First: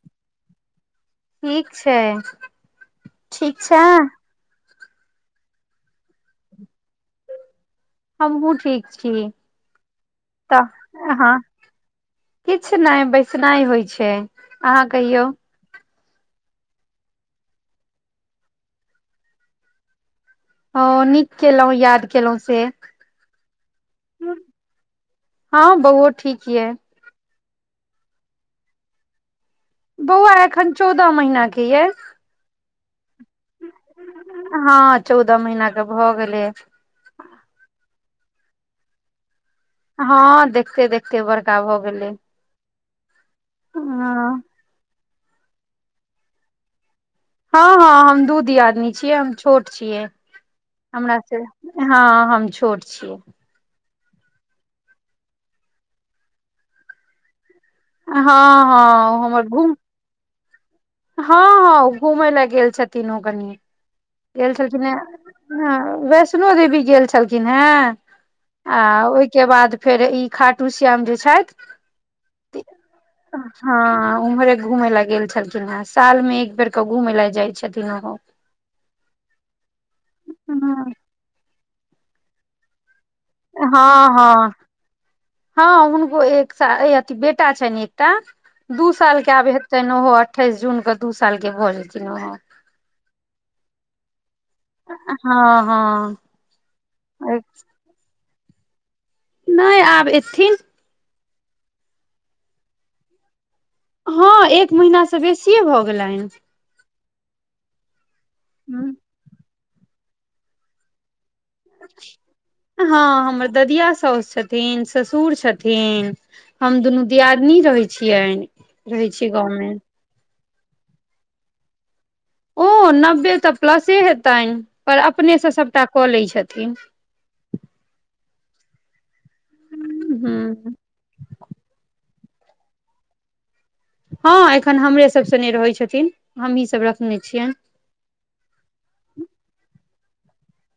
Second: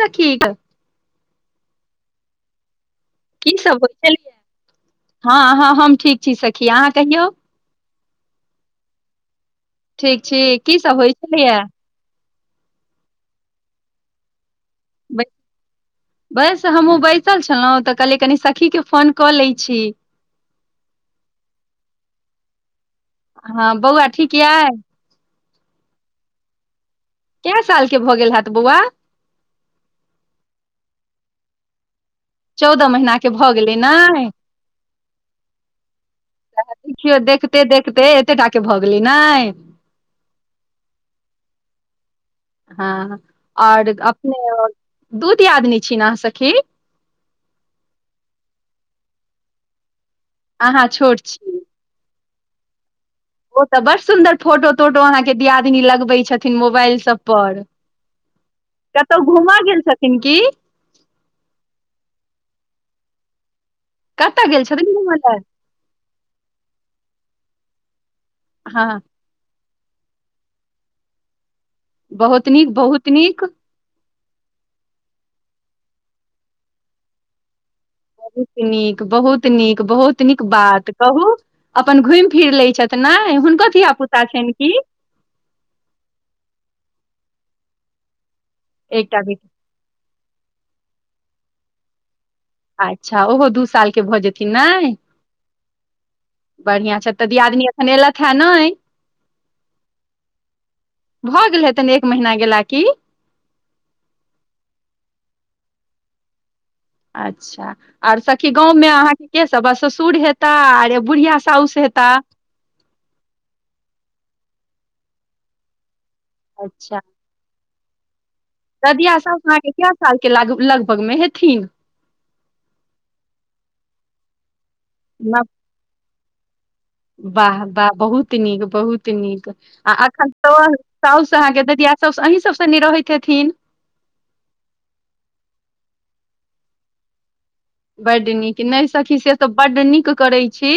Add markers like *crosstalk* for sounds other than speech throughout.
तऽ ठीक ठीक छै, की ठीक छै सब हो छलियै हँ हँ हम ठीक छी सखी अहाँ कहियौ। हमहुँ ठीक छी, ठीक छी की सब होइ तऽ हँ छलैये किछु नहि बैसनाइ होइ छै अहाँ कहियौ, बस हमहुँ बैसल छलहुँ तऽ कहलियै कनि सखीके फोन कऽ लैत छी, ह नीक केलहुँ याद केलहुँ से हँ बौआ ठीक अछि हँ बौओ ठीक यै कए साल के भऽ गेल हेत बौआ- बौआ एखन चौदह महिीना के ये चौदह महिीना के भऽ गेलै ने हँ चौदह महीना के भऽ गेलै। देखियौ देखते देखते एते ट के भऽ गेली ने हँ देखते देखते बड़का भ गेल। हँ और अपने दू दियादिन छिने अहाँ स सखि हँ हँ हम दू दियादमी छियै हम छोट छियै अहाँ हमर छोट से छी हँ हम छोट छियै, ओ तऽ बड सुंन्दर फोटो तोटो अहाँके दियादनी लगबे छथिन मोबाइल सब पर हँ हँ, हमर घूम कनकी हँ हँ ओ घुमय लए गेल छथिन ओ कनि कतऽ गेल छलखिन छथिन हे घूमय लए वैष्णो देवी गेल छलखिन हेँ। आ हँ ओहिके बाद फेर ई खाटूश्याम जे छथि बहुत नीक बहुत नीक। हँ उम्हरे घूमे लए गेल छलखिन हे साल मे एक बेर के घूमेय लए जाय छथिन ओ बहुत नीक बहुत नीक बहुत नीक बात कहू अपन घुमि फिर लै छथि ने हुनको धिया हँ पुता हँ। छनि कि हँ हुनको एक साल अथ बेटा छनि एकटा दू एकटा साल के आब बेटा हे तेन ओहो अठइस जून के दू साल के भऽ जेथिन ओह अच्छा ओहो दू साल के भऽ जेथिन ने। हँ हँ बढ़िआँ छै तऽ दियादनी एखन अयलथि हेँ नय नय आब एथिन भऽ गेल हेतन एक महीना गेला की हँ एक महिना सँ बेसिये भऽ गेलनि अच्छा आर सखी गाँव में अहाँके के सब ब ससुर हेता आर बुढ़िया साउस हता हँ हमर ददिया सौउसु छथिन ससुर छथिन हम अच्छा दुनू दियादनी रहै छियनि। रहै ददिया छी साह गाँवमे अहाँके कए साल के ल लगभग मे हेथिन ओ नब्बे तऽ प्लसे हेतनि पर अपने सँ सभटा कऽ लैत छथिन। वाह वाह बहुत नीक बहुत नीक आ एखन त हूँ साउस अहाँ के ददिया सौस अही सभ संगे रहैत हेथिन हँ एखन हमरे सभसँ नय रहैत छथिन हमही सभ रखने छियनि बड्ड नीक नय सखी से तऽ बड्ड नीक करैत छी,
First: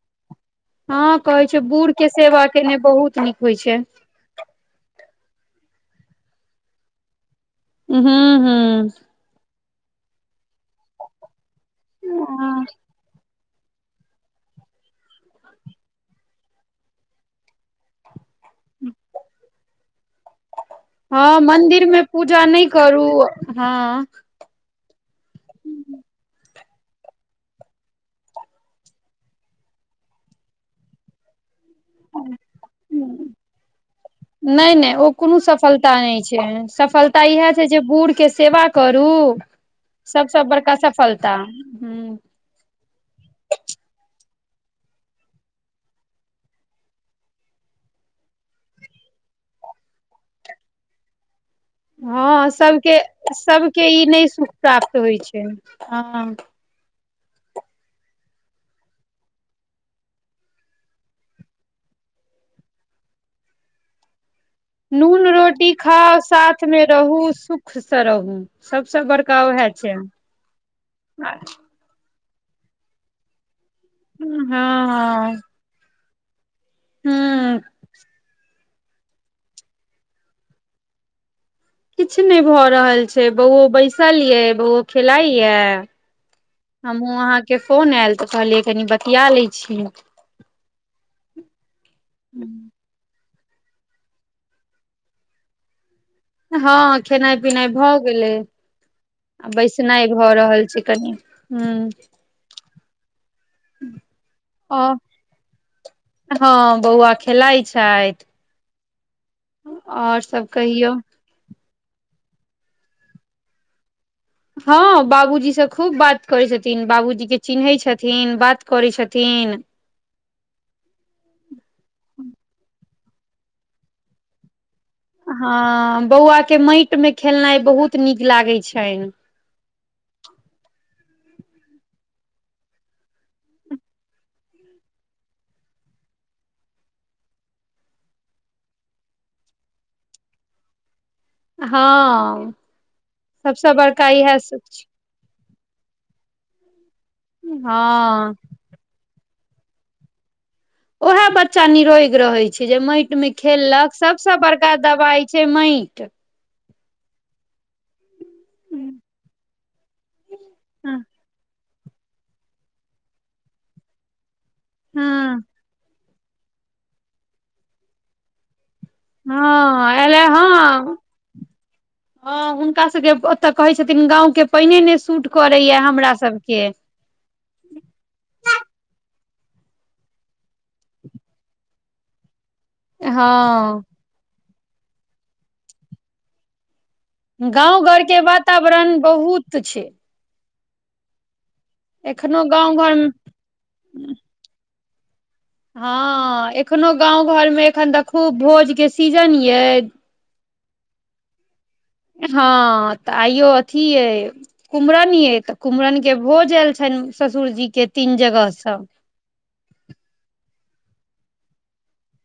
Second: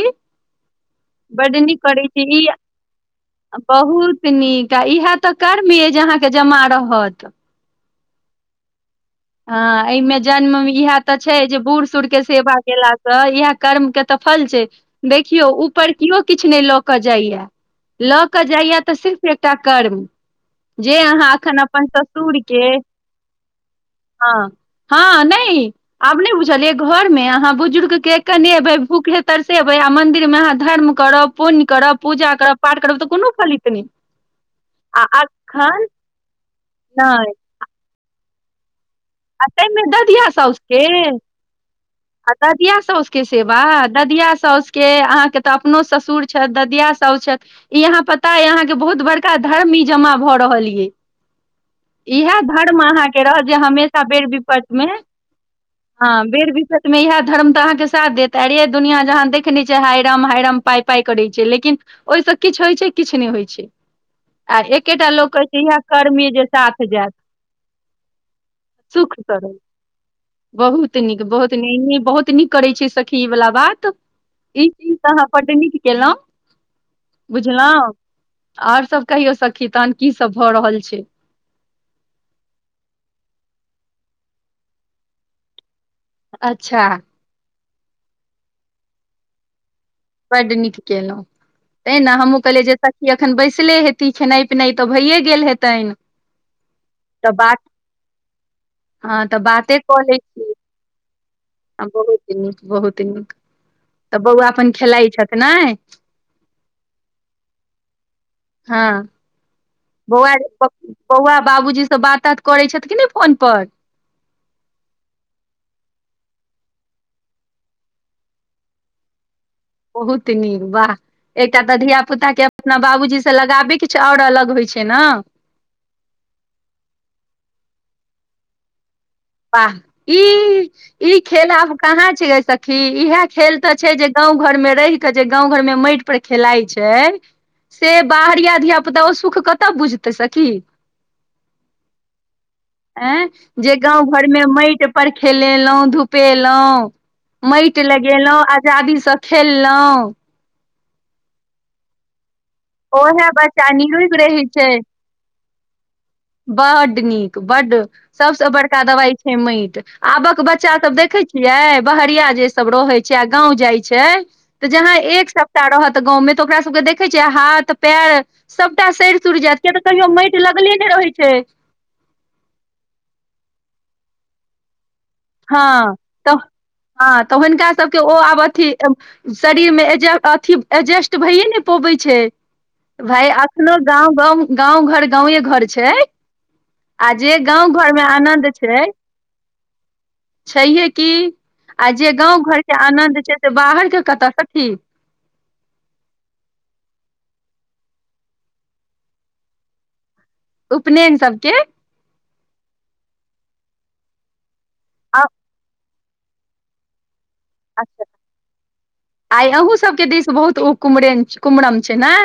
हँ कहै बड्ड छै नीक बूढ़ करै के छी सेवा ई केने बहुत नीक होइ छै, बहुत नीक आ इह तऽ कर्म अ जे अहाँके जमा रहत हू हू हँ एहिमे जन्म इएह तऽ छै जे बूढ़ सूढ़ के सेवा केला तऽ इएह कर्म के तऽ फल छै देखियो ऊपर केो किछु नय लऽ क जाइया लऽ के जाइया तऽ सिर्फ एकटा कर्म जे अहाँ हँ एखन मन्दिर अपन मे ससुर पूजा के नहि करू हँ हँ हँ नय आब नय बुझलियै घरमे अहाँ बुजुर्ग के केने अयबै भूखे तरसँबै आ मन्दिर मे अहाँ धर्म करब पुण्य करब पूजा करब पाठ करब तऽ कोनो फलित नय नय नय ओ कोनो सफलता नय छै सफलता नहि इएह जे बूढ़ के सेवा करू आ ताहिमे ददिया सबस बड़का सफलता ददियाआ सासु के सेवा ददिया सासु के अहाँ के तऽ अपनो ससुर छथि ददिया सासु छथि इ अहााँ पता य अहाँ के बहुत बड़का धर्म ई जमा भऽ रहल ये इएह हँ धर्म सबके अहाँके रह जे सबके हमे सा ई बेर नहि सुख विपट मे प्राप्त होइ छै हँ बेर विपत हिमे इएह धर्म तऽ अहाँके साथ देत आर दुनिआँ जहाँ देखने छियै हाय राम हाय राम पाइ पाइ करै छै लेकिन ओहिसँ किछु होइत छै किछु नय होइत छै आ एकेटा नून लोक कहै छै रोटी इएह कर्म खाउ य जे साथ मे जायत रहू सुख सँ रहू सबसँ सुख स बड़का रहु उएह छै बहुत नीक हँ बहुत इ बहुत नीक करै छै सखी इ वला बात ई चीज त अहाँ ह बड्ड नीक केलहु बुझलहुँ आर सब कहियो सखी तान की सब भऽ रहल छै किछु नय भऽ रहल छै बौओ बैसल ये बौ खेलाइ यए अच्छा हमहूँ अहाँके फोन आयल तऽ कहलियै कनि बतिया लै छीय ब्ड निक कलहु तैँ ने हमहँ कहलियै जे सखी एखन बैसले हेती खेनाइ पिनाइ तऽ भइए गेल हेतैं हँ खेनाइ पीनाइ भऽ गेल गेलइ हँ तऽ बाते कऽ बैसनाइ लै भऽ छी रहल छै कनि हूँ बहुत नीक बहुत नीक तऽ बौआ अपन आ खेलाइ छथ ने हँ बौआ खेलाय छैथ हँ बौआ सब प कहियौ बौआ बाबूजीसँ बाता तित करै छैथ कि नै फोन पर हँ बाबूजीसँ खूब बात करै छथिन बाबूजी के चिन्है छथिन बात करै छथिन बहुत नीक वाह एकटा तऽ धिया पुता के अपना बाबूजी से लगाबे किछु आओर अलग होइ छै ने हँ बौआ के मैट में खेलनाइ बहुत नीक लागे छैन बाह ई ई खेल आब कहाँ छै सखी इहे खेल ते छै जे गाँं घर में रैह के छै गांव घर में मैटि् पर खेलाय छै से बाहरिया धिया पुता ओ सुख कतऽ बुझतै सखी हँ सबस बड़ घर मे माटि पर खेलेलौ धुपेलौ मैट हँ लगेलौ आ जाादीसँ खेललौ ओएहे बच्चा निरोएग रहै छै छै जे मैट ओहे मे बच्चा खेललक निरोग सभसँ रहै छै बड़का दबाइ छै मैट बड्ड नीक बडड सबसे बड़का दबाय छै मैट आबक बच्चा सब हँ देखै छियै? बहरिया जे सब रहे छै आ गांव जाए छै त जहां एक हँ सप्ताह रहत तऽ गाँवमे तऽ ओकरा सबके देखै छियै हाथ पेर सबटा सैड़ सूर जायत किया तऽ हँ कहियो एले मैट लगले ने रहै छै ह हुनका सबके ओते कहे छथिन गांव के पैने ने सूट हां करैया हमरा तह सबके हां तै हुनका सबके ओ आब अथी शरीर में एजे अथी एजेस्ट भैये नै पोबै छै, भाय अखनो हँ गांव-गम गांव-घर गावे घर छै। आ जे गाँव-घर में आनन्द छै। त छै छहीयै की आ जे एखनो गाँव-घर गाँव के घर मे आनन्द छै से बाहर के कता सखी। हां एखनो गांव-घर में एखन त खूब भोज के सीजन यै। उपनैन सबके? हां त आइयो अथी यै कुम्हरन यै तै कुम्हरन के भोज ऐल छैन ससुर जी के तीन जगह से। आइ अहूँ सबके दिश बहुत ओ कुम्हरेन कुम्हरन छै नै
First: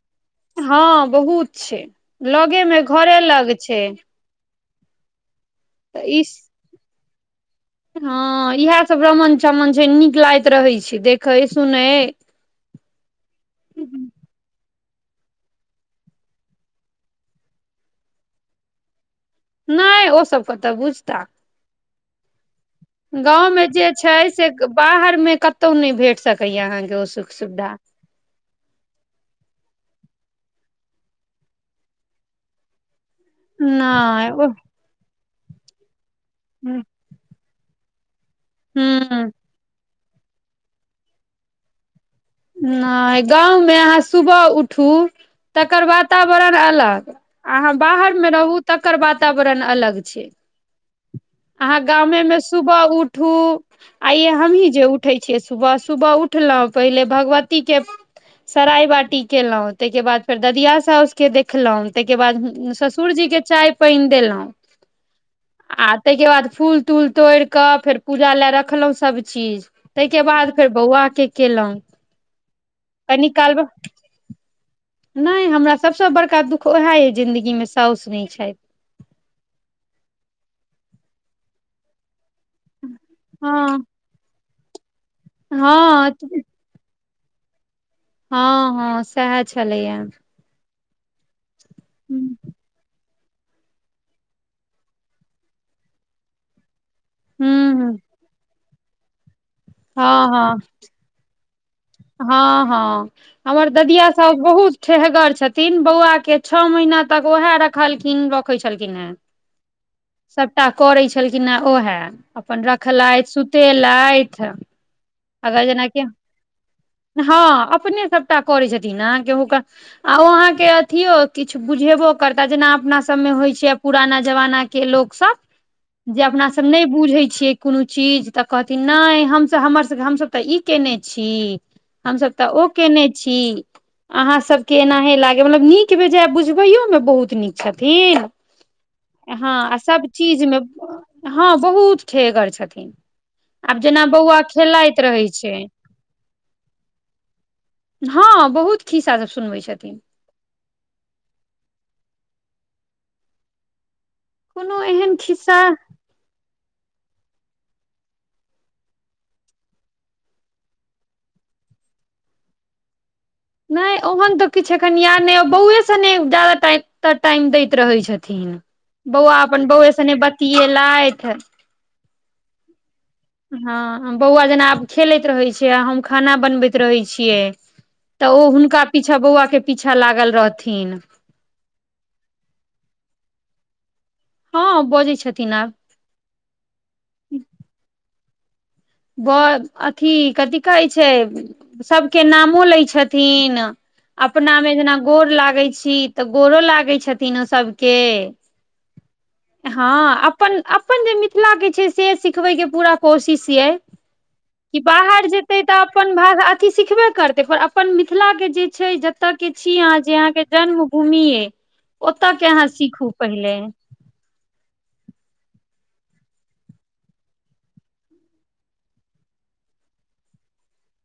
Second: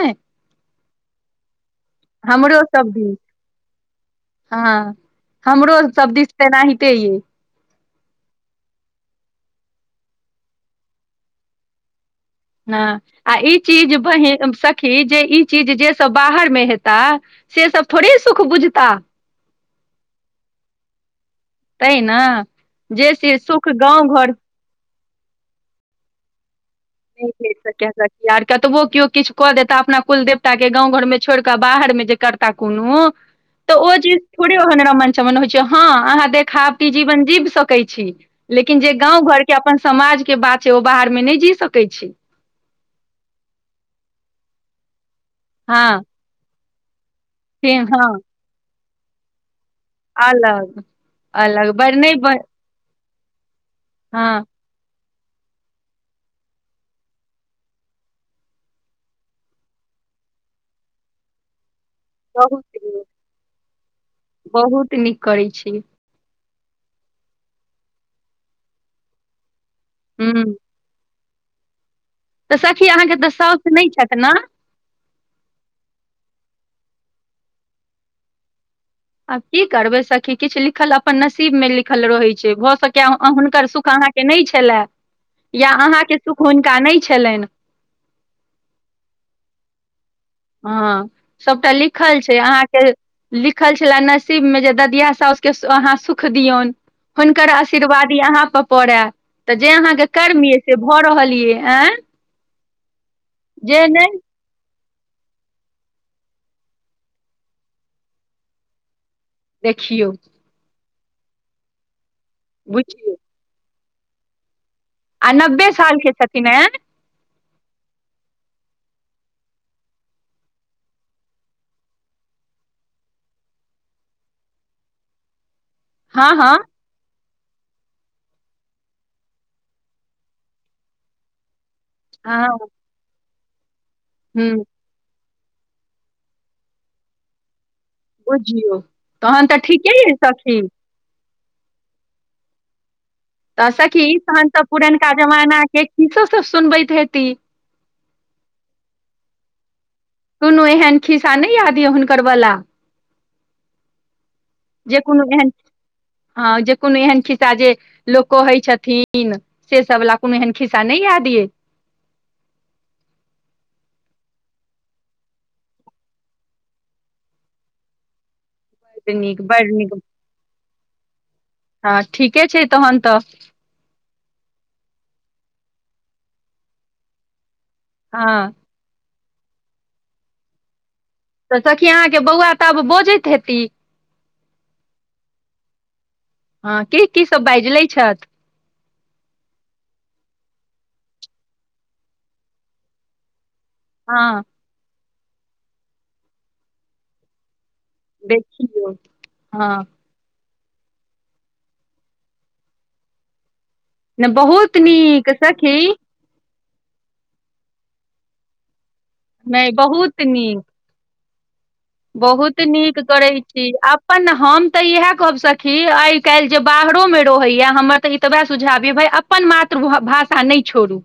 हां बहुत छै, लगे मे घरे लग छै। हां हमरो सब दिस त एनाहिते यै। हां इहे सब रमन-चमन छै, नीक लागैत रहै छै, देखै सुनै हां आ ई चीज बहिन सखी जे ई चीज जे सब बाहर मे हेता से सब थोड़े ई सुख बुझता। नै ओ सब कता बुझता। तै न जे छीयै गाँव मे सुख जे छै गाँव-घर से बाहर मे कतो नै भेट सकय यै अहाँ के ओ सुख सुविधा। यार कतबो कियो किछ क देता अपना कुल देवता के गाँव-घर में छोइड़ के बाहर में जे करता कूनो त ओ चीज नहि ओ थोड़े ओहन रमन चमन होइ छै हा अहाँ देखाबटी जीवन जीब सकै छी लेकिन जे हूँ गाँव-घर के अपन समाज के बात छै ओ बाहर मे नै जी सकै छी नै गाँव में अहाँ सुबह उठू तकर हँ वातावरण अलग से अहाँ बाहर हँ में रहू तकर वातावरण अलग छै अलग-अलग अहाँ बर नै गामे मे बर सुबह उठू आ ये हम्ही जे उठै छिये सुबह सुबह उठलो पहिले भगवती के सराय-बाटी केलौ तै के बाद फेर ददिया सौस के देखलो तै के बाद उम्म बहुत ससुरजी के चाय-पैन देलो बहुत नीक करै छी आ तै के बाद फूल-तूल तोड़ के फेर पूजा लै रखलो सब चीज तै के हुँ बाद फेर बौवा के केलौ। तै सखी अहाँ के तै सौस नै छैथ न नै हमरा सबसे बड़का दुख उहे ए जिन्दगी में सौस नै छैथ। आब की करबै सखी किछ लिखल अपन नसीब में लिखल रहय छै भ सकय यै अह हुनकर हँ सुख अहाँ के नै छलाए या अहाँ हँ के सुख हुनका नै छेलैन। हा-हा सेहा छलै यै। हां सबटा लिखल छै, अहाँ के लिखल छेला नसीब में जे ददिया सौस के अहाँ सुख दियौन। हुनकर हूँ आशीर्वादी अहाँ पर पड़ै तऽ जे अहाँ के कर्म यै से भ रहल यै। हां-हां हमर जे ददिया नहि सौस बहुत ठेहगर छथिन, बउवा के छ महीना तक वहे रहलखिन्ह, रखे छलखिन्ह। हुॅं देखियौ। सबटा करै छलखिन्ह ए ओहे, अपन बुझियौ रखलैथ, सुतेलैथ। आ अगर नब्बे जेनाकि सालके छथिन आँय हां अपने सबटा करै छथिन नै केहु के आ ओ अहाँके अथियो किछु बुझेबो करता जेना अपना सबमे होइ छै पुराना जमाना के, के लोक सब *inaudible* जे अपना हँ सब नै बुझै‌ छियै कुनु चीज त कहथिन नै हम सब हमर हम सब त ई केनै छी, हम सब हँ त ओ केनै छी। अहा हुँ सब के एनाहे लागे मतलब नीक बेजा बुझबयो में बहुत नीक। छथिन बुझियौ तहन हँ तऽ आ ठीके सब यइ चीज मे सखी हँ बहुत ठेहगर छथिन तऽ आब जेना सखी बौआ तहन तऽ खेलाइत पुरनका रहै छै जमाना के कीसो सब सुनबैत हेती। हँ बहुत खिस्सा सब सुनबै छथिन। कोनो एहन खिस्सा नै याद यऽ हुनकर वला। जे कोनो एहन हँ जे कोनो एहन खिस्सा जे लोक कहै छथिन। से सब वला कोनो एहन खिस्सा नै यय द यै। नै ओहन तऽ किछु एखन यएाद नै ओक्ष बौए सने जाादा टाइम दैत रहैत छथिन। बड बौआ नीक अपन बड बौए नीक सने बतएलैथ हँ ठीके छै तहन तऽ। हँ बौआ जेना आब खेलैत रहे छै आ हम खाना बनबैत रहे छियै। तऽ हँ ओ हुनका पीछा बौआ के पीछा लागल रहथिन। तऽ सखी अहाँके बौआ तऽ आब बजैत हेती। हँ बजै छथिन आब। हँ की की सब बैज लै छथि। ब अथी कथि कहै छै सभके नामो लै छथिन। हँ अपना मे जेना गोर लागैत छी तऽ गोरो लागै छथिन ओ सभ देखियौ के हँ अपन जे मिथिला के छै से सिखबय के पूरा कोशिश ये। नहि बहुत कि बाहर नीक जेतै तऽ सखी अपन भाषा अथी सिखबे करतै पर अपन मिथिलाके जे छै। तऽ के नहि छी अहाँ जे बहुत अहाँके नीक जन्म भूमि ये बहुत नीक करै छी आब। अपन हम तऽ इएह कहब सकी आइ काल्हि जे बाहरोमे रहैएा हमर तऽ ई तऽ वएह सुझाबी भा। अपन मातृ भाषा नहि छोड़ू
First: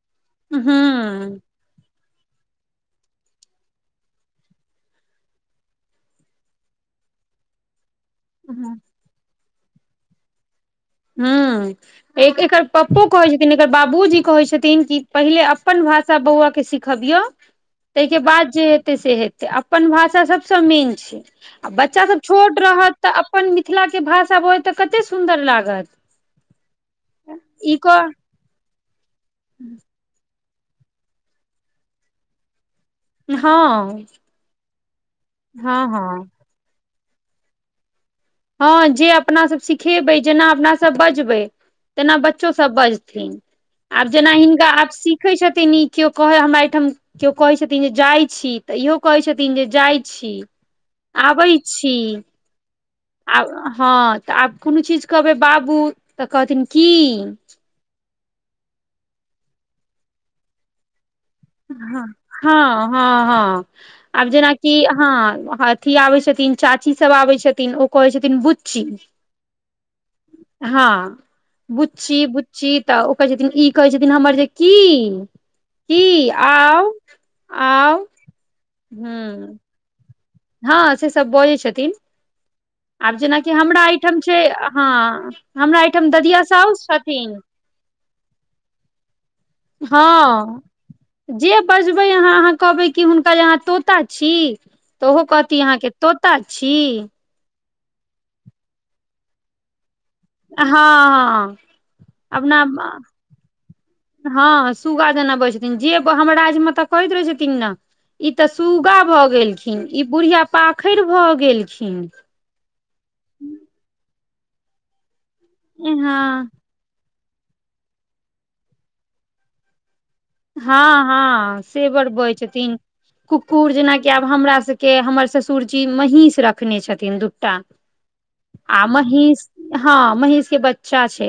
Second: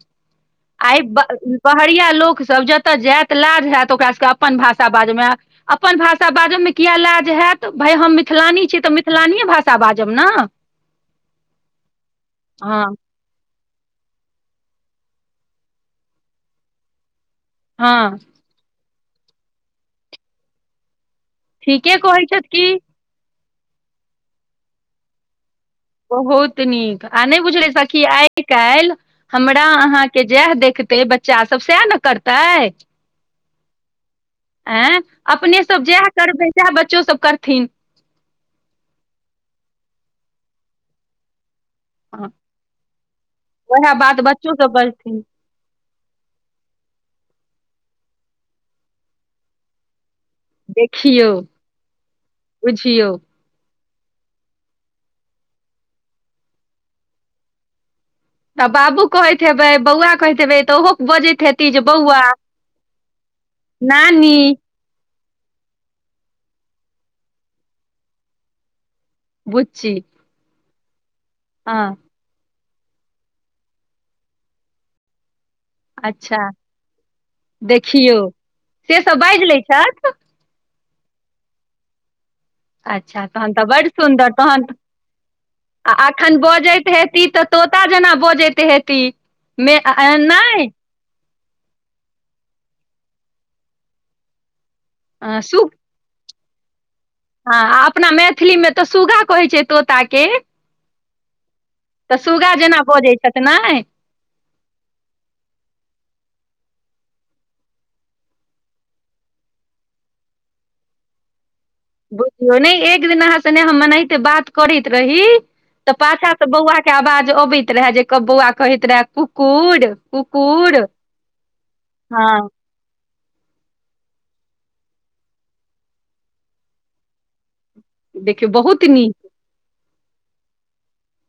आइ। हूँ बहरिया लोक सब जतय जायत लाज होयत ओकरा सबके अपन भाषा बाजमे। अपन भाषा बाजबमे किए लाज हयत भाय हम मिथलानी छी तऽ मिथिलानीए भाषा बाजब ने। ह एक एकर हँ पप्पो। कहै छथिन एकर बाबूजी कहे छथिन कि पहिले अपन भाषा बौआ के सिखबियएऔ हँ ताहिके बाद जे हेतै से हेतै अपन भाषा सभसँ नीक छै। आ ठीके बच्चाभ कहै छथि छोट की रहत तऽ अपन मिथिलाके भाषा बजत तऽ कतेक सुन्दर लागत। बहुत नीक आ नहि बुझले ई क सखी आइ काल्हि हमरा अहाँ। के जएह देखते बच्चा सब सएह ने करतै। हँ अपने सब हँ जएह हँ करबै सएह बच्चो सब करथिन हँ जे अपना सब सिखेबै जेना अपनासभ बजबै। तेना हँ बच्चो सब बजथिन उएह आब बात जेना बच्चो हिनका सब आब बजथिन सीखै छथिन न केओ कहे हमरा एहिठाम केओ कहै छथिन जे जाइ छी तऽ इहो कहै छथिन जे जाइ छी। देखियौ बुझियौ। आब हँ तऽ आब कोनो चीज कहबै बाबू तऽ कहथिन की तऽ बाबू कहैत हेबै बौआ कहैत हेबै तऽ ओहो बजैत हेतै। हँ हँ हँ आब नानी जेनााकि हँ। अथी आबै छथिन चाची सब आबै छथिन ओ कहै छथिन बुच्ची। बु्चि। हँ बुच्ची। छीी तऽ ओ कहे छथिन ई कहे छथिन हमर जे की की अच्छा आउ आउ देखियौ से सब बाजि हूँ लै छथि। हँ से सब बजै छथिन। आब अच्छा जेनाकि तहन तऽ हमरा ब् एहिठाम सुन्दर छै तहन हँ हमरा आ एहिठाम अखन ददिया साउस बजैत हेत ई छथिन तऽ तोता जेना बजैत हेती मे हँ। नहि जे बजबै अह अहाँ कहबै कि हुनकर अहाँ तोता छी तऽ ओहो कहती सु अहाँके। तोता छी, हँ अपना मैथिलीमे तऽ सुगा कहैत छै तोतााके। हँ हँ। तऽ सुूगा जेना अपना बजैत छथि ने हँ सुगा जेनाबजै छथिन जे हमरा राज म ता कहैत रहै छथिन ने इ ते सुूग्गा भए गेलखिन इ बुढ़िया पाखरि भए गेलखिन एक दिन अहाँ से न एहिनाहिते बात करैत रही तऽ हँ पाछा से बौआ के आवाज अबैत रहे जेकर बौआ कहैत रहे कुकुर कुकुर हँ हँ से बड़ बय हँ छथिन कुकुर जेनाकि आब हमरा सभके हमर ससुरजी महीष रखने छथिन दूटा देखियौ बहुत आ नीक महीष हँ महीष के बच्चा छै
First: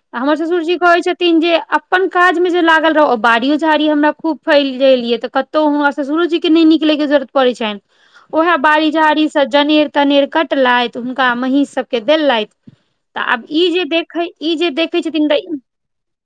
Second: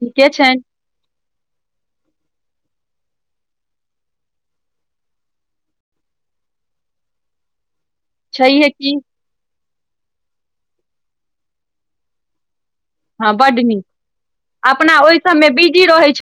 ठीके हमर छनि ससुरजी कहै छथिन जे अपन काज मे जे लागल रह बाड़ियो झाड़ी हमरा खूब फैलि गेल यै तऽ कतहु हुरा ससुर जीके नय निकलैके जरूरत पड़ैत छैन उएहे छैहे बाड़ी की झाड़ीसँ जनेर तनेर कटलैथ हुनका महींष सबके देलथि तऽ हँ आब बड्ड ई नीक जे देखै ई जे अपना देखै ओहि छथिन तऽ *inaudible*